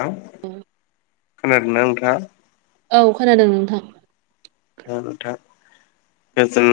थां उम खोनादोंना नोंथां? औ खोनादों नों औ नोंथां जों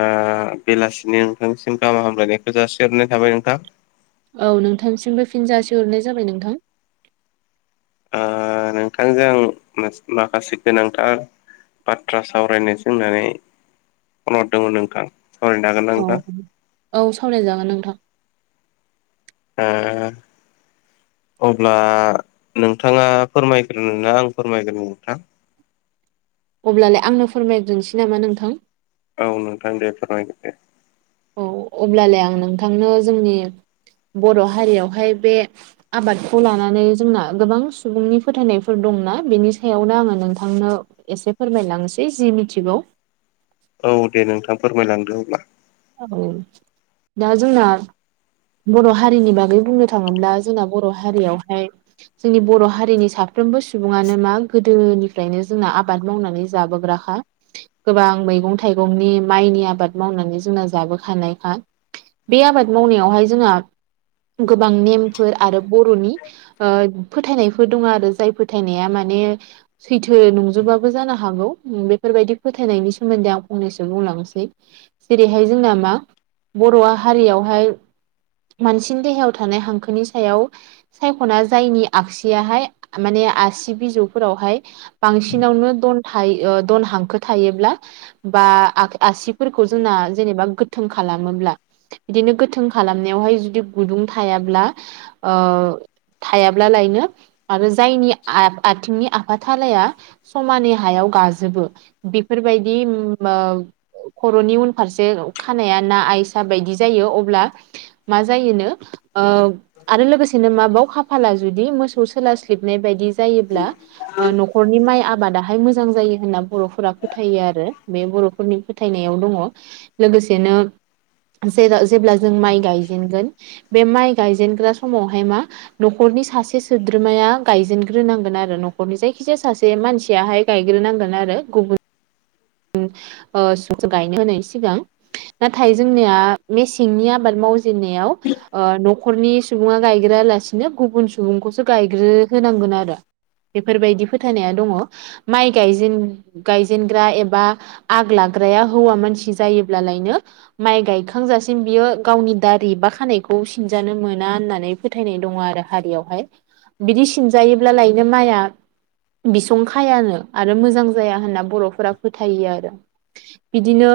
ओ बेलासिनि नोंथांनिसिम गाहामा हामलायनायखौ जासिहरनाय थाबाय नोंथां औ नोंथांसिमबो फिनजासे हरनाय जाबाय नोंथां आ नोंथांजों माखासे गोनांथार बाथ्रा सावरायनोसो होननानै फन हरदोंमोन नोंथां सावरायनो हागोन ना औ नोंथां औ सावरायजागोन नोंथां आ अब्ला नोंथाङा फोरमायग्रोना आं फोरमायग्रोनो नोंथां अब्लालाय आंनो फोरमायग्रोनोसै नामा नोंथां औ नोंथां दे फोरमायगोरदे औ अब्लालाय आं नोंथांनो जोंनि बर' हारियावहाय बे आबादखौ लानानै जोंना गोबां सुबुंनि फोथायनायफोर दंना बेनि सायावनो आङो नोंथांनो एसे फोरमायलांनोसै जि मिथिगौ औ दे नोंथां फोरमायलांदो अब्ला औ दा जोंना बर' हारिनि बागै बुंनो थाङोब्ला जोंना बर' हारियावहाय जोंनि बर' हारिनि साफ्रोमबो सुबुङानो मा गोदोनिफ्रायनो जोंना आबाद मावनानै जाबोग्रा खा गोबां मैगं थाइगंनि माइनि आबाद मावनानै जोंना जाबोखानायखा बे आबाद मावनायावहाय जोंहा गोबां नेमफोर आरो बर'नि ओ फोथायनायफोर दङ आरो जाय फोथायनाया माने सैथो नंजोबाबो जानो हागौ बेफोरबायदि फोथायनायनि सोमोन्दै आं फंनैसो बुंलांसै जेरैहाय जोंना मा बर'वा हारियावहाय मानसिनि देहायाव थानाय हांखोनि सायाव सायख'ना जायनि आगसियाहाय माने आसि बिजौफोरावहाय बांसिनावनो दन थायो दन हांखो थायोब्ला बा आसिफोरखौ जोंना जेनेबा गोथों खालामोब्ला बिदिनो गोथों खाला मनायावहाय जुदि गुदुं थायाब्ला थायाब्ला लायनो आरो जायनि आथिंनि आफाथालाया समानि हायाव गाजोबो बेफोरबायदि ओ खर'नि उनफारसे खानाया ना आइसा बायदि जायो अब्ला मा जायोनो आरो लोगोसेनो माबायाव खाफाला जुदि मोसौ सोलास्लिबनाय बायदि जायोब्ला ओ न'खरनि माइ आबादाहाय मोजां जायो होनना बर'फोरा फोथायो आरो बे बर' फोरनि फोथायनायाव दङ लोगोसेनो जेब्ला जों माइ गायजेनगोन बे माइ गायजेनग्रा समावहाय मा न'खरनि सासे सोद्रोमाया गायजेनग्रोनांगोन आरो न'खरनि जायखिजाया सासे मानसियाहाय गायग्रोनांगोन आरो गुबुन ओ [unintelligible] गायनो होनाय सिगां नाथाय जोंनिया मेसेंनि आबाद मावजेननायाव ओ न'खरनि सुबुङा गायग्रायालासिनो गुबुन सुबुंखौसो गायग्रो होनांगोन आरो बेफोरबायदि फोथायनाया दङ माइ गाय गायजेनग्रा ए बा आग लाग्राया हौवा मानसि जायोब्लालायनो माइ गायखांजासिम बियो गावनि दारि बा खानायखौ सिनजानो मोना होननानै फोथायनाय दङ आरो हारियावहाय बिदि सिनजायोब्ला लायनो माइआ बिसंखायानो आरो मोजां जाया होनना बर'फोरा फोथायो आरो बिदिनो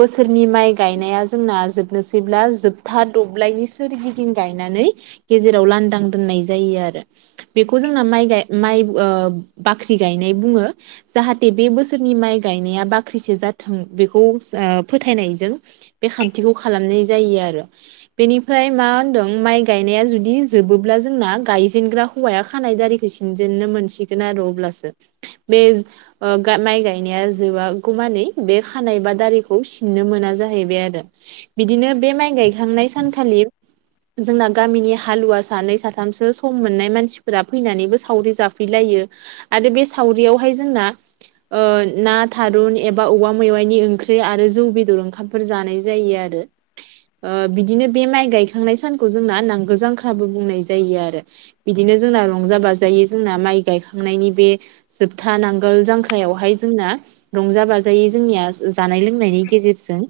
बोसोरनि माइ गायनाया जोंना जोबनोसैब्ला जोबथा दब्लायनिसि सोरगिदिं गायनानै गेजेराव लांदां दोननाय जायो आरो बेखौ जोंना माइ माइ ओ बाख्रि गायनाय बुङो जाहाथे बे बो सोरनि माइ गायनाया बाख्रिसे जाथों बेखौ फोथायनायजों बे खान्थिखौ खालामनाय जायो आरो बेनिफ्राय मा होनदों माइ गायनाया जुदि जोबोब्ला जोंना गायजेनग्रा हौवाया खानाय दारिखौ सिनजेननो मोनसिगोन आरो अब्लासो बे ओ [unintelligible] गायनाया जोबागौमानै बे खानाय बा दारिखौ सिननो मोना जाहैबाय आरो बिदिनो बे माइ गायखांनाय सानखालि जोंना गामिनि हालुवा सानै साथामसो सम मोननाय मानसिफोरा फैनानैबो सावरि जाफैलायो आरो बे सावरियावहाय जोंना ना थारुन एबा औवा मेवाइनि ओंख्रि आरो जौ बेदर ओंखामफोर जानाय जायो आरो बिदिनो बे माइ गायखांनाय सानखौ जोंना नांगोल जांख्राबो बुंनाय जायो आरो बिदिनो जोंना रंजा बाजायै जोंना माइ गायखांनायनि बे जोबथा नांगोल जांख्रा जांख्रायावहाय जोंना रंजा बाजायै जोंनिया जानाय लोंनायनि गेजेरजों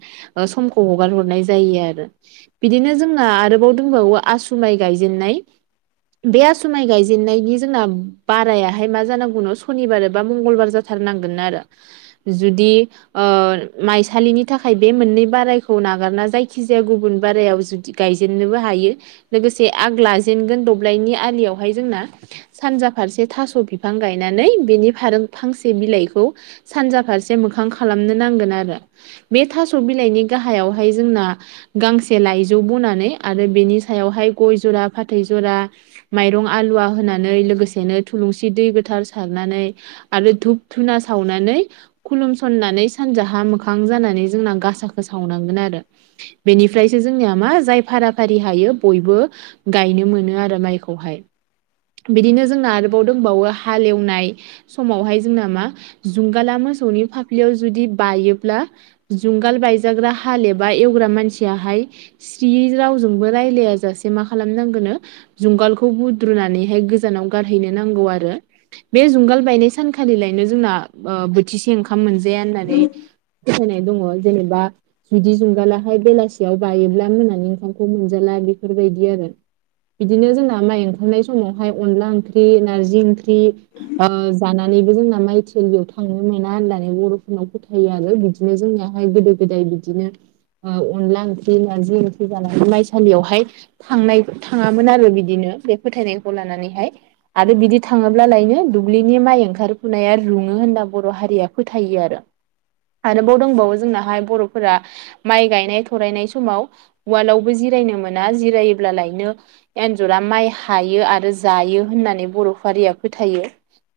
ओ समखौ हगार हरनाय जायो आरो बिदिनो जोंना आरोबाव दंबावो आसु माइ गायजेननाय बे आसु माइ गायजेननायनि जोंना बारायाहाय मा जानांगौनो सनिबार एबा मंगलबार जाथारनांगोन आरो जुदि ओ माइसालिनि थाखाय बे मोननै बारायखौ नागारना जायखिजाया गुबुन बारायाव जुदि गायजेननोबो हायो लोगोसे आग लाजेनगोन दब्लायनि आलियावहाय जोंना सानजा फारसे थास' बिफां गायनानै बेनि फारै फांसे बिलाइखौ सानजा फारसे मोखां खालामनो नांगोन आरो बे थास' बिलाइनि गाहायावहाय जोंना गांसे लाइजौ बनानै आरो बेनि सायावहाय गय जरा फाथै जरा माइरं आलुवा होनानै लोगोसेनो थुलुंसि दै गोथार सारनानै आरो धुप धुना सावनानै खुलुमसननानै सानजाहा मोखां जानानै जोंना गासाखौ सावनांगोन आरो बेनिफ्रायसो जोंनिया मा जाय फारा फारि हायो बयबो गायनो मोनो आरो माइखौहाय बिदिनो जोंना आरोबाव दंबावो हालेवनाय समावहाय जोंना मा जुंगाला मोसौनि फाफ्लियाव जुदि बायोब्ला जुंगाल बायजाग्रा हाल एबा एवग्रा मानसियाहाय स्रियै रावजोंबो रायलायाजासे मा खालामनांगौनो जुंगालखौ बुद्रुनानैहाय गोजानाव गारहैनो नांगौ आरो बे जुंगाल बायनाय सान खालिलायनो जोंना बोथिसे ओंखाम मोनजाया होननानै फोथायनाय दङ जेनेबा जुदि जुंगालाहाय बेलासियाव बायोब्ला मोनानि ओखामखौ मोनजाला बेफोरबायदि आरो बिदिनो जोंना माइ ओंखारनाय समावहाय अनला ओंख्रि नारजि ओंख्रि ओ जानो जोंना माइथिलियाव थांनो मोना होननानै बर'फोरनाव फोथायो आरो बिदिनो जोंनिहाय गोदो गोदाय बि बिदिनो अनला ओंख्रि नारजि ओंख्रि जानानै माइसालियावहाय थांनाय थाङामोन आरो बिदिनो बे फोथायनायखौ लानानैहाय आरो बिदि थाङोब्ला लायनो दुब्लिनि माइ ओंखार बारफुनाया रुङो होनना बर' हारिया फोथायो आरो आरोबाव दंबावो जोंनाहाय बर'फोरा माइ गायनाय थरायनाय समाव उवालावबो जिरायनो मोना जिरायोब्ला लायनो एन्जरा माइ हायो आरो जायो होननानै बर' हारिया फोथायो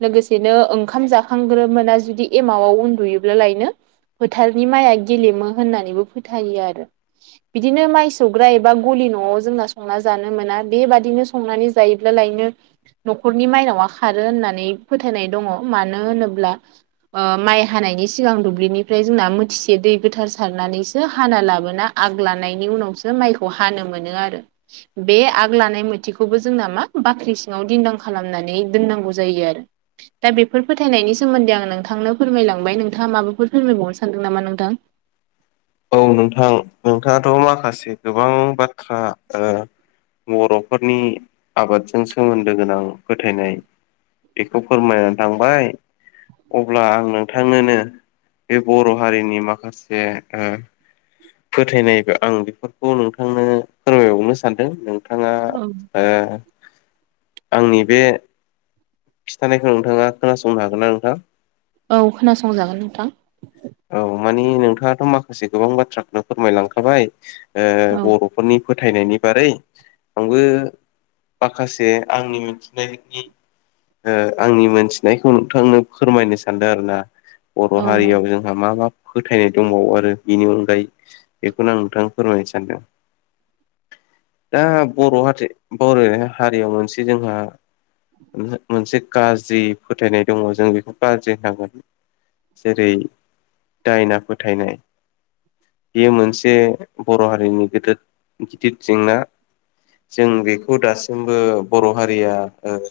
लोगोसे बिदिनो ओंखाम जाखांग्रोमोना जुदि एमआव उन्दुयोब्ला लायनो फोथारनि माइया गेलेमो होननानैबो फोथायो आरो बिदिनो माइ सौग्रा एबा गलि न'आव जोंना संना जानो मोना बेबादिनो सं नानै जायोब्ला लायनो न'खरनि माइनावा खारो होननानै फोथायनाय दङ मानो होनोब्ला माइ हानायनि सिगां दुब्लिनिफ्राय जोंना मोथिसे दै गोथार सारनानैसो हाना लाबोना आग लानायनि उनावसो माइखौ हानो मोनो आरो बे आग लानाय मोथिखौबो जोंना मा बाख्रि सिङाव दिन्दां खालामनानै दोननांगौ जायो आरो दा बेफोर फोथायनायनि सोमोन्दै आं नोंथांनो फोरमायलांबाय नोंथाङा माबाफोर फोरमायबावनो सानदों नामा नोंथां औ नोंथां नोंथाङाथ' माखासे गोबां बाथ्रा बर'फोरनि आबादजों सोमोन्दो गोनां फोथायनाय बेखौ फोरमायनानै थांबाय अब्ला आं नोंथांनोनो बे बर' हारिनि माखासे फोथायनाय आं बेफोरखौ नोंथांनो फोरमायबावनो सानदों नों नोंथाङा औ आंनि बे खिथानायखौ नोंथाङा खोनासंनो हागोन ना नोंथां औ खोनासंजागोन नोंथां औ मानि नोंथाङाथ' माखासे गोबां बाथ्राखौनो फोरमायलांखाबाय औ बर' फोरनि फोथायनायनि बारै आंबो माखासे आंनि मिथिनायनि आंनि मोनथिनायखौ नोंथांनो फोरमायनो सानदों आरो ना औ बर' नों हारियाव जों जोंहा मा मा फोथायनाय दंबावो आरो बेनि अनगायै बेखौनो आं नोंथां फोरमायनो सानदों दा बर' हाथि बर' हारियाव मोनसे जोंहा मोनसे गाज्रि फोथायनाय दङ जों बेखौ गाज्रि होनांगोन जेरै दायना फोथायनाय बेयो मोनसे बर' हारिनि गोद गिदिर जेंना जों बेखौ दासिमबो बर' हारिया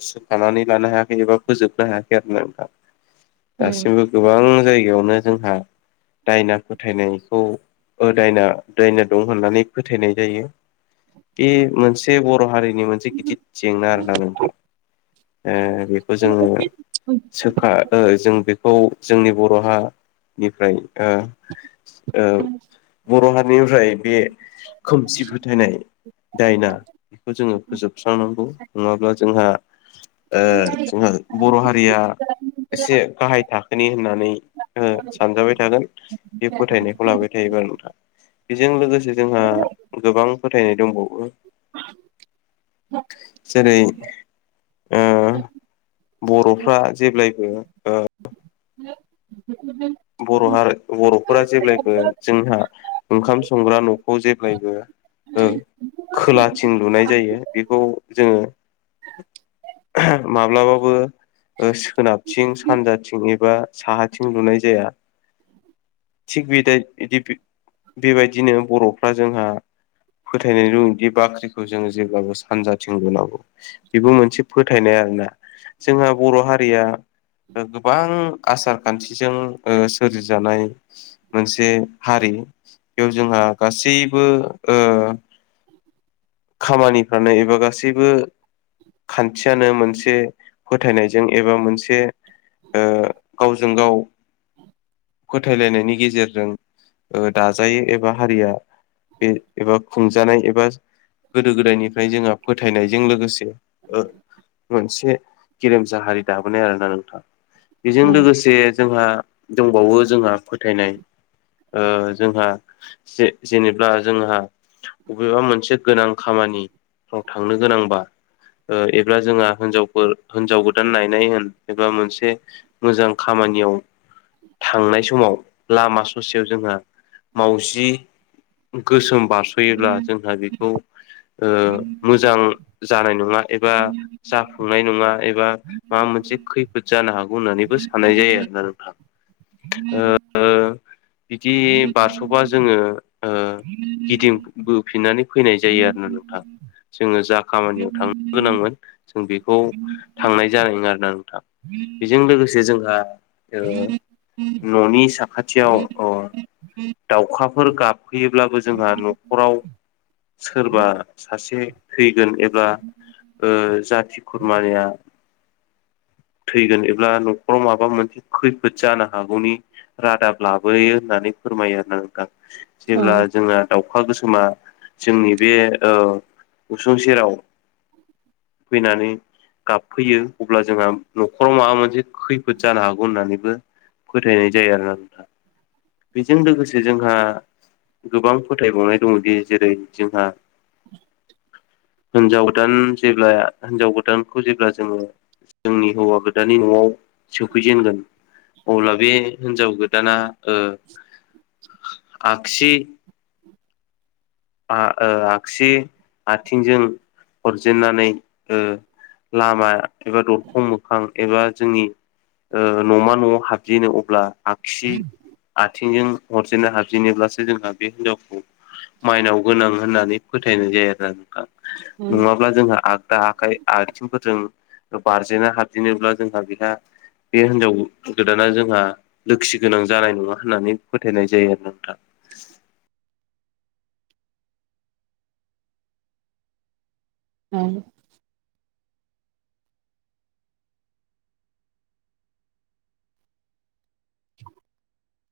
सोखानानै लानो हायाखै एबा फोजोबनो हायाखै आरोना नोंथां [inaudible] दासिमबो गोबां जायगायावनो जोंहा दायना फोथायनायखौ दायना दायना दं होननानै फोथायनाय जायो बे मोनसे बर' हारिनि मोनसे गिदिर जेंना आरोना नोंथां बेखौ जोङो उम सोखा जों बेखौ जोंनि बर'हा निफ्राय ओ बर' हारिनिनिफ्राय बे खोमसि फोथायनाय दायना बेखौ जोङो फोजोबस्रांनांगौ नङाब्ला जोंहा जोहा बर' हारिया एसे गाहाय थाखोनि होननानै सानजाबाय थागोन बे फोथायनायखौ लाबाय थायोबा नोंथाङा बेजों लोगोसे जोंहा गोबां फोथायनाय दंबावो [unintelligible] जेरै बर'फ्रा जेब्लायबो बर' हारि बर'फोरा जेब्लायबो जोंहा ओंखाम संग्रा न'खौ जेब्लायबो ओ खोलाथिं लुनाय जायो बेखौ जोङो माब्लाबाबो सोनाबथिं सानजाथिं एबा साहाथिं लुनाय जाया थिग बेदाय दि बेबायदिनो बर'फ्रा जोंहा फोथायनानै दुङोदि बाख्रिखौ जोङो जेब्लाबो सानजाथिं होनोनांगौ बेबो मोनसे फोथायनाय आरोना जोंहा बर' हारिया गोबां आसार खान्थिजों सोरजिजानाय मोनसे हारि बेयाव जोंहा गासैबो ओ खामानिफ्रानो एबा गासैबो खान्थियानो मोनसे फोथायनायजों एबा मोनसे ओ गावजों गाव फोथायलायनायनि गेजेरजों दाजायो एबा हारिया बे एबा खुंजानाय एबा गोदो गोदायनिफ्राय जोंहा फोथायनायजों लोगोसे ओ मोनसे गेरेमसा हारि दाबोनाय आरोना नोंथां बेजों लोगोसे जोंहा दंबावो जोंहा फोथायनाय ओ जोंहा जेनेबा जोंहा अबेबा मोनसे गोनां खामानिफ्राव थांनो गोनांबा एबा जोंहा हिनजावफोर हिनजाव गोदान नायनाय होन एबा मोनसे मोजां खामानियाव थांनाय समाव लामा ससेयाव जोंहा माउजि गोसोम बारस'योब्ला जोंहा बेखौ मोजां जानाय नङा एबा जाफुंनाय नङा एबा माबा मोनसे खैफोद जानो हागौ होननानैबो साननाय जायो आरोना नोंथाङा ओ बिदि बारस'बा जोङो ओ गिदिंबोफिननानै फैनाय जायो आरो ना नोंथां जोङो जा खामानियाव थांनो गोनांमोन जों बेखौ थांनाय जानाय नोङा आरोना नोंथां बेजों लोगोसे जोंहा ओ न'नि साखाथियाव दाउखाफोर गाबहैयोब्लाबो जोंहा न'खराव सोरबा सासे थैगोन एबा ओ जाथि खुरमानिया थैगोन एब्ला न'खराव माबा मोनसे खैफोद जानो हागौनि रादाब लाबोयो होननानै फोरमायो आरो ना नोंथां औ जेब्ला जोंना दाउखा गोसोमा जोंनि बे उसुं सेराव फैनानै गाबफैयो अब्ला जोंहा न'खराव माबा मोनसे खैफोद जानो हागौ होननानैबो फोथायनाय जायो आरो ना नोंथां बेजों लोगोसे जोंहा गोबां फोथायबावनाय दंङोदि जेरै जोंहा हिनजाव गोदान जेब्ला हिन्जाव गोदानखौ जेब्ला जोंङो जोंनि हौवा गोदानानि न'आव सोफैजेनगोन अब्ला बे हिनजाव गोदाना आगसि ओ आगसि आथिंजों हरजेननानै लामा एबा दरखं मोखां एबा जोंनि न'मा न'आव हाबजेनो अब्ला आगसि आथिंजों हरजेनो हाबजेनोब्लासो जोंहा बे हिनजावखौ माइनाव गोनां होननानै फोथायनाय जायो आरोा नों औ नंङाब्ला जोंहा आगदा आखाय आथिंफोरजों बारजेना हाबदिेनोब्ला जोंहा बेहा बे हिनजाव गोदाना जोंहा लोखि गोनां जानाय नंङा होननानै फोथायनाय जायो आरो नोंथांङा औ [inaudible]